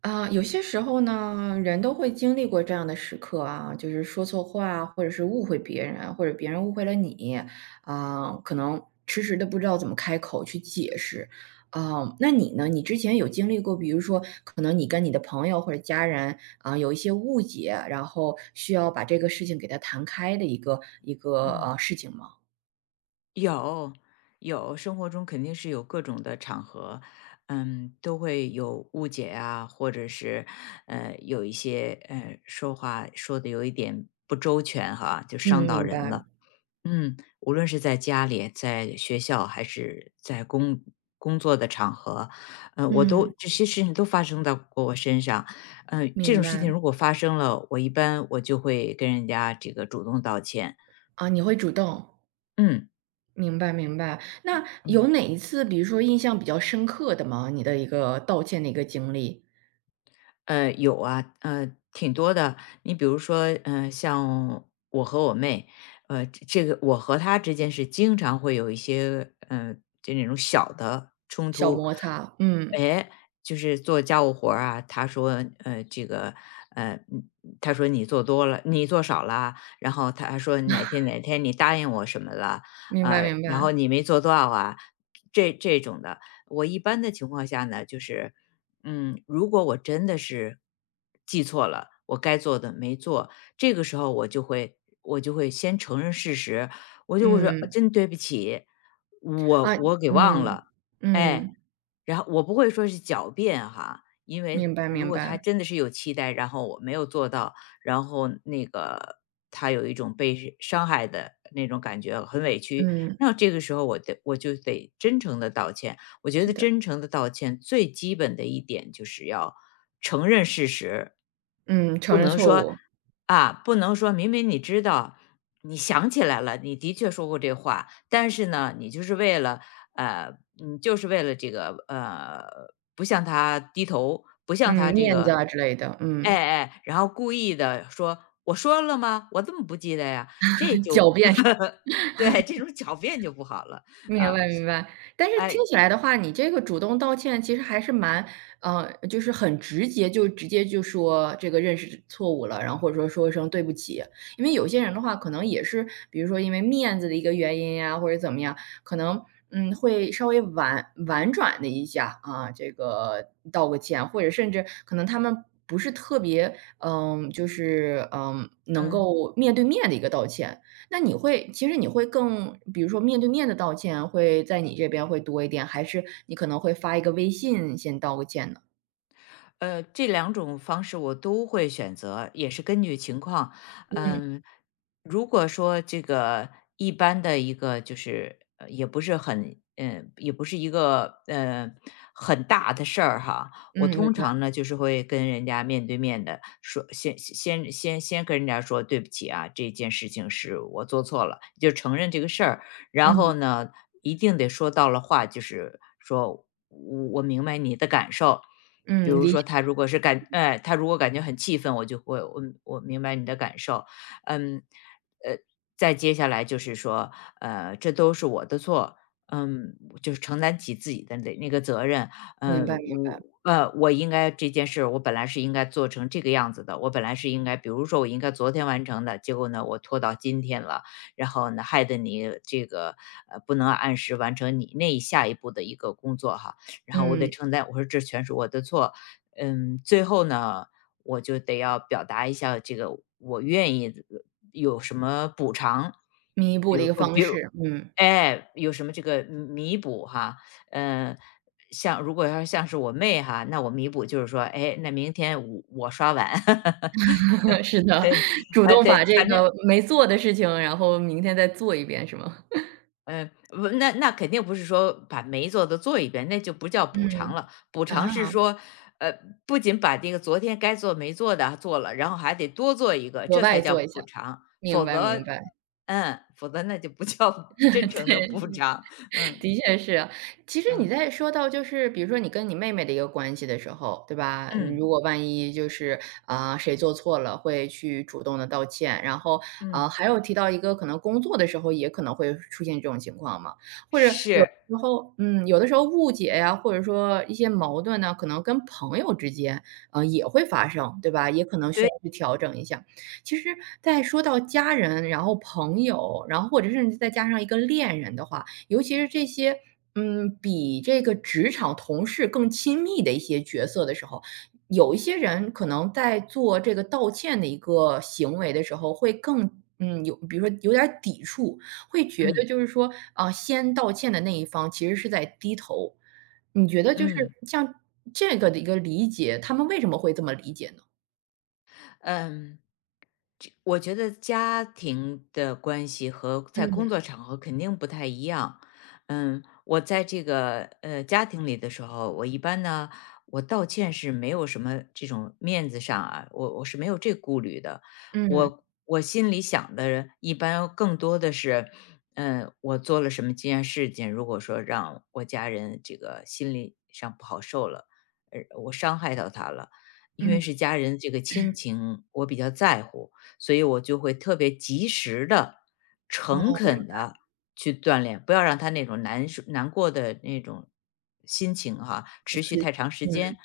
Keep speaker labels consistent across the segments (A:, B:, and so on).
A: 啊，有些时候呢，人都会经历过这样的时刻啊，就是说错话，或者是误会别人，或者别人误会了你，啊，可能迟迟的不知道怎么开口去解释。啊，那你呢？你之前有经历过，比如说，可能你跟你的朋友或者家人啊，有一些误解，然后需要把这个事情给他谈开的一个一个
B: 嗯，
A: 呃事情吗？
B: 有有，生活中肯定是有各种的场合，都会有误解啊，或者是有一些说话说的有一点不周全哈，就伤
A: 嗯，
B: 到
A: 明
B: 人
A: 白，
B: 了。嗯，无论是在家里、在学校，还是在工作的场合，我
A: 嗯，
B: 都这些事情都发生到过我身上。这
A: 明
B: 种事情
A: 白，
B: 如果发生了，我一般就会跟人家这个主动道歉。
A: 啊，你会主动。
B: 嗯
A: 明白明白。那有
B: 嗯。
A: 哪一次，比如说印象比较深刻的吗？你的一个道歉的一个经历，
B: 有啊，挺多的。你比如说，像我和我妹，这个我和她之间是经常会有一些，就那种小的冲
A: 小
B: 突。
A: 摩擦，嗯，
B: 哎，就是做家务活儿啊，她说，这个，呃，嗯她说你做多了，你做少了，然后她说哪天哪天你答应我什么了，
A: 明白明
B: 然后
A: 白，
B: 你没做到啊，这种的。我一般的情况下呢，就是如果我真的是记错了，我该做的没做，这个时候我就会先承认事实，我就会说
A: 嗯，
B: 真对不起，
A: 啊，
B: 我给忘
A: 嗯，
B: 了，哎，
A: 嗯，
B: 然后我不会说是狡辩哈，因
A: 明
B: 为
A: 白
B: 如
A: 明
B: 果他
A: 白，
B: 真的是有期待，然后我没有做到，然后那个他有一种被伤害的那种感觉，很委屈，
A: 嗯，
B: 那这个时候我就得真诚的道歉。我觉
A: 是
B: 得
A: 的，
B: 真诚的道歉最基本的一点就是要承认事实，
A: 嗯，承
B: 不
A: 认
B: 能
A: 错
B: 说
A: 误，
B: 不能说明明你知道。你想起来了，你的确说过这话，但是呢，你就是为了呃，就是为了这个不向他低头，不向
A: 嗯，
B: 他这
A: 面子
B: 个，
A: 啊之类的，
B: 哎
A: 嗯，
B: 哎，然后故意的说："我说了吗？我怎么不记得呀？"这就
A: 狡辩。
B: 对这种狡辩就不好了
A: 明
B: 啊，
A: 白明白，但是听
B: 哎，
A: 起来的话，你这个主动道歉其实还是蛮，就是很直接，就直接就说这个认识错误了，然后或者说说一声对不起。因为有些人的话，可能也是，比如说因为面子的一个原因呀，或者怎么样，可能会稍微婉转的一下啊，这个道个歉，或者甚至可能他们不是特别，嗯，就是能
B: 嗯。
A: 够面对面的一个道歉。那你会其实你会更比如说面对面的道歉，会在你这边会多一点，还是你可能会发一个微信先道个歉呢？
B: 这两种方式我都会选择，也是根据情况。
A: 嗯，
B: 嗯，如果说这个一般的一个就是也不是很，也不是一个很大的事儿哈，我
A: 嗯，明
B: 通
A: 白，
B: 常呢就是会跟人家面对面的说，先跟人家说对不起啊，这件事情是我做错了，就承认这个事儿，然后
A: 嗯，
B: 呢一定得说到了话，就是说我明白你的感受。比
A: 嗯，
B: 如
A: 理
B: 说
A: 解，
B: 他如果感觉很气愤，我就会我我明白你的感受，嗯，呃，再接下来就是说，这都是我的错，嗯，就是承担起自己的那个责任，
A: 明
B: 嗯，
A: 白明
B: 我
A: 白，
B: 我应该这件事，我本来是应该做成这个样子的，我本来是应该，比如说我应该昨天完成的，结果呢，我拖到今天了，然后呢，害得你这个不能按时完成你那一下一步的一个工作哈，然后我得
A: 嗯，
B: 承担，我说这全是我的错，最后呢，我就得要表达一下这个我愿意有什么补偿，
A: 弥补
B: 比
A: 的一
B: 如
A: 个
B: 呃
A: 方
B: 比如
A: 式，嗯，
B: 哎，有什么这个弥补哈，嗯，像如果要是像是我妹哈，那我弥补就是说，哎，那明天我刷碗，
A: 是的，
B: 对，
A: 主
B: 啊
A: 动
B: 对，
A: 把这
B: 反正
A: 个没做的事情，然后明天再做一遍是吗？
B: 嗯，不，那肯定不是说把没做的做一遍，那就不叫补偿
A: 嗯，
B: 了。补偿是
A: 啊，
B: 说，呃，不仅把这个昨天该做没做的做了，然后还得多做一个，
A: 额
B: 这才
A: 外
B: 叫
A: 做一下，
B: 补偿。
A: 明
B: 否
A: 白明
B: 则，
A: 白，
B: 否则那就不叫 真 诚的补
A: 对。
B: 偿。嗯
A: 的确是。其实你
B: 嗯
A: 在说到就是比如说你跟你妹妹的一个关系的时候，对吧？嗯
B: 嗯
A: 如果万一就是，啊，谁做错了，会去主动的道歉。然后，啊
B: 嗯，
A: 还有提到一个可能工作的时候也可能会出现这种情况嘛。或者有
B: 是，
A: 时候嗯，有的时候误解呀，或者说一些矛盾呢，可能跟朋友之间，也会发生，对吧？也可能需
B: 对，
A: 要去调整一下。其实在说到家人，然后朋友，然后或者甚至再加上一个恋人的话，尤其是这些，嗯，比这个职场同事更亲密的一些角色的时候，有一些人可能在做这个道歉的一个行为的时候，会更有比如说有点儿抵触，会觉得
B: 嗯
A: 就是说，啊，先道歉的那一方其实是在低头。你觉得就是
B: 嗯。
A: 像这个的一个理解，他们为什么会这么理解呢？
B: 嗯，这我觉得家庭的关系和在工
A: 嗯
B: 作场合肯定不太一样。我在这个家庭里的时候，我一般呢，我道歉是没有什么这种面子上啊，我是没有这顾虑的。
A: 嗯
B: 我心里想的，一般更多的是，我做了什么这件事情，如果说让我家人这个心理上不好受了，我伤害到他了。因为
A: 嗯，
B: 是家人，这个亲情我比较在乎，所以我就会特别及时的、
A: 哦，
B: 诚
A: 明
B: 恳
A: 白，
B: 的去锻炼，不要让他那种难受难过的那种心情哈，持续
A: 是，
B: 太长时
A: 嗯，
B: 间。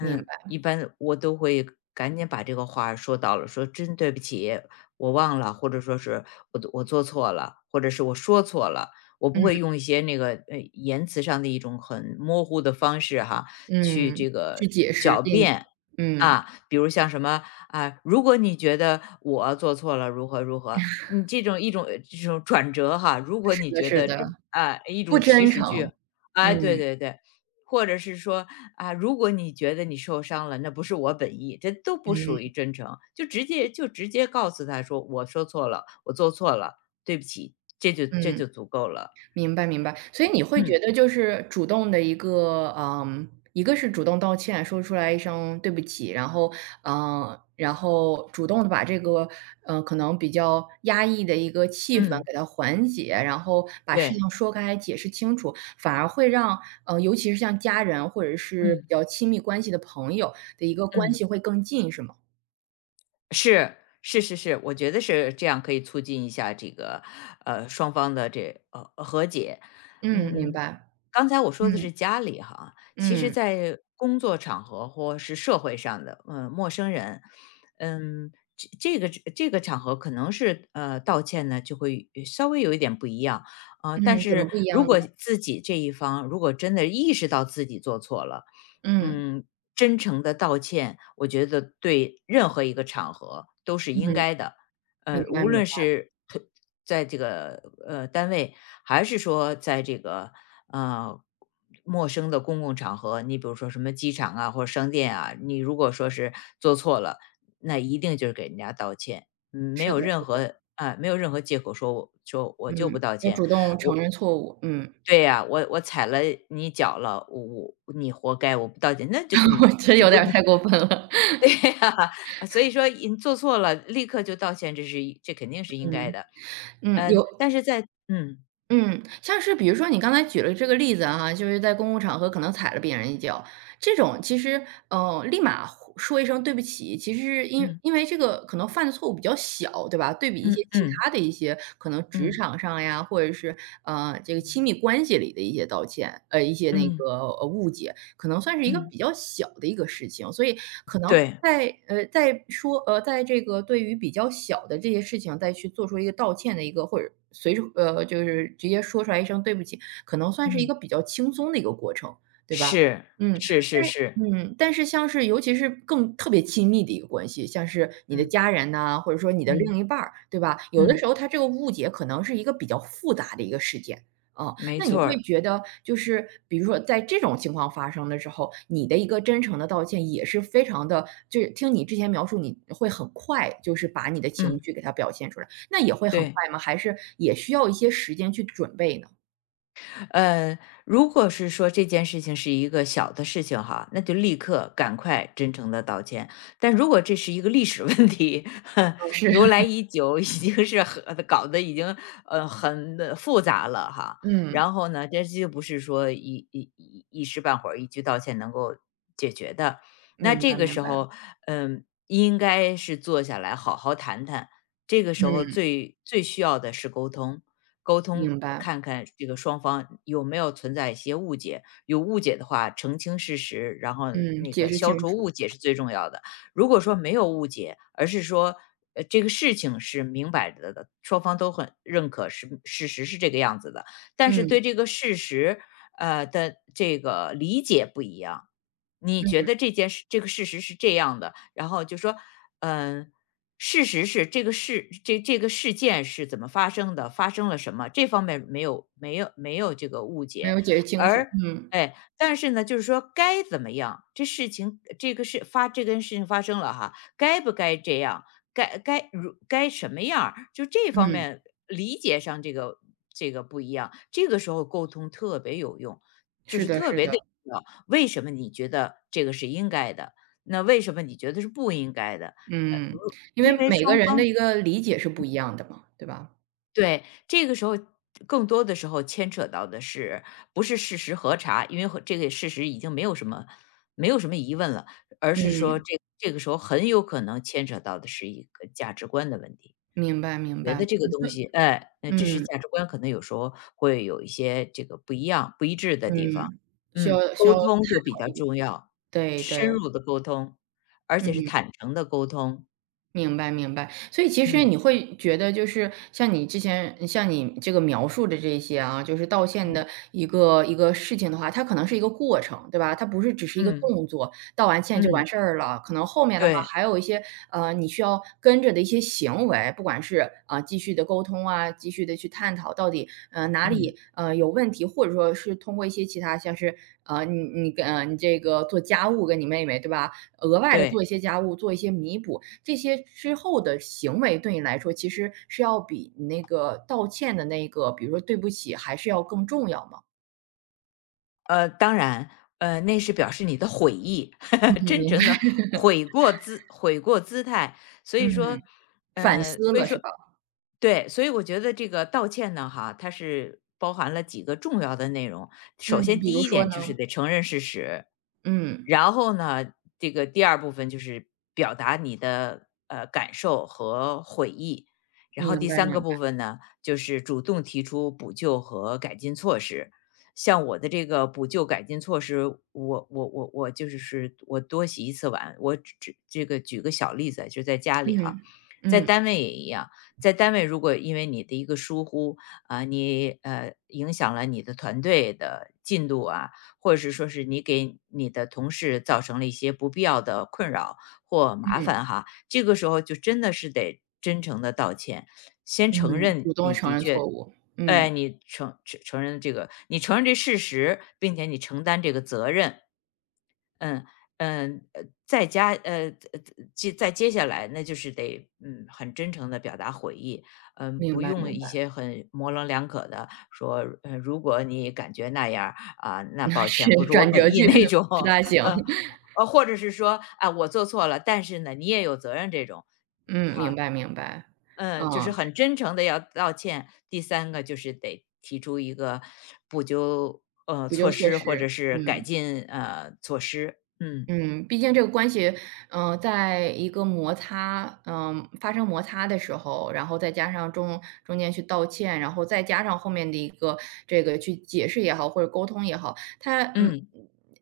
A: 明白，
B: 一般我都会赶紧把这个话说到了，说真对不起，我忘了，或者说是我做错了，或者是我说错了。我不
A: 嗯
B: 会用一些那个言辞上的一种很模糊的方式哈，去
A: 嗯，
B: 这
A: 去
B: 个
A: 解释、
B: 狡
A: 辩解，
B: 辩，
A: 嗯。
B: 啊，比如像什么啊，如果你觉得我做错了如何如何，你这种转折哈，如果
A: 是
B: 你
A: 的
B: 觉
A: 是
B: 得
A: 的，
B: 这啊一
A: 不
B: 种祈
A: 真
B: 使句，
A: 诚。
B: 哎，
A: 嗯，
B: 对对对，或者是说啊，如果你觉得你受伤了，那不是我本意，这都不属于
A: 嗯，
B: 真诚，就直接告诉他说我说错了，我做错了，对不起，这就这
A: 嗯，
B: 就足够了。
A: 明白明白。所以你会觉
B: 嗯
A: 得就是主动的一个一个是主动道歉，说出来一声对不起，然后，嗯，然后主动的把这个，可能比较压抑的一个气氛
B: 嗯，
A: 给它缓解，然后把事
B: 对，
A: 情说开、解释清楚，反而会让尤其是像家人或者是比
B: 嗯
A: 较亲密关系的朋友的一个关
B: 嗯。
A: 系会更近，是吗？
B: 是，是是是，我觉得是这样可以促进一下这个，双方的这和解。
A: 嗯，明
B: 嗯，
A: 白，
B: 刚才我说的
A: 嗯，
B: 是家里哈，其实
A: 嗯。
B: 在工作场合或是社会上的，陌生人，这个场合可能是，道歉呢就会稍微有一点不一样啊。
A: 嗯，
B: 但
A: 怎么
B: 是
A: 不一样
B: 如
A: 呢？
B: 果自己这一方如果真的意识到自己做错了，
A: 嗯，
B: 嗯，真诚的道歉，我觉得对任何一个场合都是应
A: 嗯，
B: 该的。
A: 明白
B: 无
A: 明
B: 论
A: 白，
B: 是和在这个单位，还是说在这个呃陌生的公共场合，你比如说什么机场啊或者商店啊，你如果说是做错了，那一定就是给人家道歉，没
A: 是
B: 有
A: 的
B: 任
A: 是的，
B: 何啊、没有任何借口说我说我就不
A: 嗯，
B: 道
A: 要
B: 歉。
A: 主动承认错误，嗯，
B: 对呀、我踩了你脚了，我你活该，我不道歉，那就根
A: 我
B: 本
A: 觉得
B: 这
A: 有
B: 不
A: 点儿太过分了，
B: 对呀，所以说你做错了，立刻就道歉，这肯定是应该
A: 嗯，
B: 的。
A: 嗯，有
B: 但是在嗯
A: 嗯，像是比如说你刚才举了这个例子啊，就是在公共场合可能踩了别人一脚，这种其实，立马呼说一声对不起，其实是因
B: 嗯
A: 因为这个可能犯的错误比较小，对吧？对比一些
B: 嗯
A: 其
B: 嗯
A: 他的一些可能职
B: 嗯
A: 场上呀，或者是，这个亲密关系里的一些道歉，一些那
B: 嗯
A: 个，误解，可能算是一个
B: 嗯，
A: 比较小的一个事情。所以可能
B: 对，
A: 在这个对于比较小的这些事情再去做出一个道歉的一个或者随手就是直接说出来一声对不起，可能算是一
B: 嗯，
A: 个比较轻松的一个过程，对吧？
B: 是
A: 嗯，
B: 是是
A: 但是
B: 是，
A: 但是像是尤其是更特别亲密的一个关系，像是你的
B: 嗯
A: 家人呐，或者说你的
B: 嗯
A: 另一半儿，对吧？有的
B: 嗯，
A: 时候他这个误解可能是一个比较复杂的一个事件。哦，
B: 没
A: 那你
B: 错
A: 会
B: 儿，
A: 觉得就是比如说在这种情况发生的时候，你的一个真诚的道歉也是非常的。就是听你之前描述你会很快就是把你的情
B: 嗯，
A: 绪给它表现出来，那也会很
B: 对。
A: 快吗？还是也需要一些时间去准备呢？
B: 呃，如果是说这件事情是一个小的事情哈，那就立刻赶快真诚的道歉。但如果这是一个历史 问题，
A: 哦，是，
B: 由来 已久，已经是很搞得已经很复杂了哈。
A: 嗯，
B: 然后呢，这就不是说一时半会儿一句道歉能够解决的。那
A: 明
B: 这
A: 白
B: 个
A: 明
B: 时
A: 白，
B: 候，应该是坐下来好好谈谈，这个时候
A: 嗯，
B: 最最需要的是沟通，沟通
A: 明白，
B: 看看这个双方有没有存在一些误解，有误解的话澄清事实，然后
A: 嗯，
B: 那
A: 解
B: 个
A: 释
B: 消
A: 清
B: 除
A: 楚，
B: 误解是最重要的。如果说没有误解，而是说，这个事情是明摆着的，双方都很认可是事实是这个样子的，但
A: 嗯，
B: 是
A: 嗯，
B: 对这个事实，的这个理解不一样。你觉得这件事这个事实是这样的，然后就说，嗯，事实是这个事这这个事件是怎么发生的，发生了什么，这方面没有这个误
A: 没
B: 解，
A: 有解释清楚，
B: 而
A: 嗯，
B: 哎，但是呢，就是说该怎么样，这件事情发生了哈，该不该这样，该什么样儿就这方
A: 嗯，
B: 面理解上这个不一样，这个时候沟通特别有用，就
A: 是
B: 是
A: 的
B: 特
A: 是
B: 别的。
A: 的，
B: 为什么你觉得这个是应该的？那为什么你觉得是不应该的？呃，如
A: 嗯，因
B: 因
A: 为
B: 为
A: 每个
B: 双
A: 人的
B: 方
A: 一个理解是不一样的嘛，对吧？
B: 对，这个时候更多的时候牵扯到的是不是事实核查，因为和这个事实已经没有什么疑问了，而是说
A: 嗯。
B: 这个时候很有可能牵扯到的是一个价值观的问题。
A: 明白明
B: 觉得
A: 白，
B: 这个
A: 嗯，所
B: 东
A: 以
B: 西，哎，这是
A: 嗯，
B: 价值观可能有时候会有一些这个不一样、不一致的地方。
A: 嗯，需要需
B: 沟
A: 要探
B: 通就比
A: 讨
B: 较
A: 一
B: 重要，
A: 对对，
B: 深入的沟通，而且是
A: 嗯。
B: 坦诚的沟通。
A: 明白明白，所以其实
B: 嗯
A: 你会觉得，就是像你这个描述的这些啊，就是道歉
B: 嗯
A: 的一个事情的话，它可能是一个过程，对吧？它不是只是一个
B: 嗯
A: 动作，道完歉就完
B: 嗯，
A: 事儿了。可能后面的话
B: 对，
A: 还有一些你需要跟着的一些行为，不管是啊、继续的沟通啊，继续的去探讨到底哪里
B: 嗯
A: 有问题，或者说是通过一些其他像是你这个做家务跟你妹妹对吧，额外的
B: 对，
A: 做一些家务，做一些弥补，这些之后的行为对你来说，其实是要比你那个道歉的那个，比如说"对不起"，还是要更重要吗？
B: 当然，那是表示你的悔意，
A: 嗯，
B: 真
A: 明白，
B: 诚的悔过姿态。所以说，
A: 嗯，反
B: 呃，
A: 思
B: 所以
A: 了是
B: 说
A: 吧？
B: 对，所以我觉得这个道歉呢，哈，它是包含了几个重要的内容。首
A: 嗯，
B: 先，
A: 比如
B: 第一
A: 说
B: 点就是
A: 呢？
B: 得承认事实，
A: 嗯，
B: 然后呢，这个第二部分就是表达你的感受和悔意，然后
A: 明
B: 第
A: 白
B: 三个
A: 明白，
B: 部分呢，就是主动提出补救和改进措施。像我的这个补救改进措施，我就是我多洗一次碗，我只这个举个小例子，就在家里哈，
A: 嗯，
B: 在
A: 嗯
B: 单位也一样。在单位如果因为你的一个疏忽啊，你影响了你的团队的进度啊，或者是说是你给你的同事造成了一些不必要的困扰或麻
A: 嗯
B: 烦哈，这个时候就真的是得真诚的道歉，先承
A: 嗯，主
B: 认
A: 动
B: 你
A: 承
B: 的
A: 认
B: 确
A: 错误，嗯，
B: 哎，你承认这个，你承认这事实，并且你承担这个责任，嗯嗯，再接下来，那就是得很真诚的表达悔意，
A: 明
B: 不
A: 白
B: 用
A: 明
B: 一
A: 白，
B: 些很模棱两可的说，如果你感觉那样儿啊、那
A: 那
B: 抱
A: 是
B: 歉，不是我
A: 转折
B: 本意
A: 句
B: 那种，
A: 不大 行，
B: 或者是说啊，我做错了，但是呢，你也有责任这种，
A: 嗯，明
B: 哈，
A: 白明白，
B: 嗯，就是
A: 嗯，
B: 很真诚的要道歉。第三个就是得提出一个补救
A: 补救
B: 措
A: 措
B: 施或
A: 施，
B: 者是改
A: 嗯。
B: 进措施，嗯。
A: 嗯，毕竟这个关系，嗯，在一个摩擦，嗯、发生摩擦的时候，然后再加上中间去道歉，然后再加上后面的一个这个去解释也好，或者沟通也好，它
B: 嗯，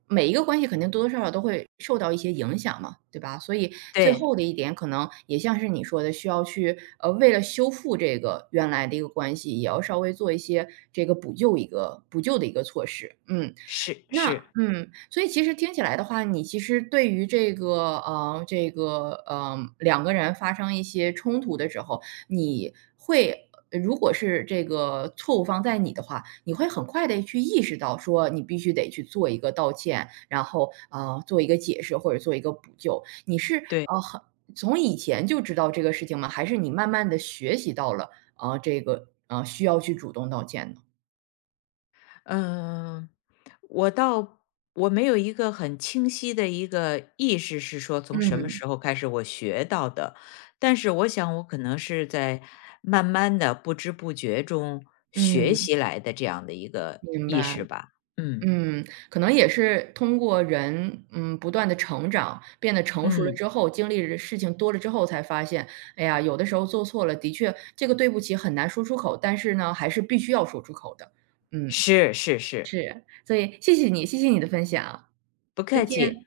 A: 每一个关系肯定多多少少都会受到一些影响嘛，对吧？所以最
B: 对，
A: 后的一点，可能也像是你说的，需要去为了修复这个原来的一个关系，也要稍微做一些这个补救的一个措施，嗯。
B: 是
A: 那
B: 是，
A: 所以其实听起来的话，你其实对于这个，这个，两个人发生一些冲突的时候，你会如果是这个错误方在你的话，你会很快的去意识到说你必须得去做一个道歉，然后，做一个解释或者做一个补救。你是，
B: 对，
A: 很从以前就知道这个事情吗？还是你慢慢的学习到了，这个，需要去主动道歉呢？
B: 嗯、我倒我没有一个很清晰的一个意识是说从什么
A: 嗯，
B: 时候开始我学到的，但是我想我可能是在慢慢的不知不觉中学
A: 嗯，
B: 习来的这样的一个
A: 明
B: 意
A: 白。
B: 识吧。嗯
A: 嗯，可能也是通过人，嗯，不断的成长，变得成熟了
B: 嗯，
A: 之后，经历的事情多了之后才发现，哎呀，有的时候做错了，的确这个对不起很难说出口，但是呢，还是必须要说出口的。嗯，
B: 是是是，
A: 所以谢谢你，谢谢你的分享，
B: 不
A: 再
B: 客
A: 见。
B: 气。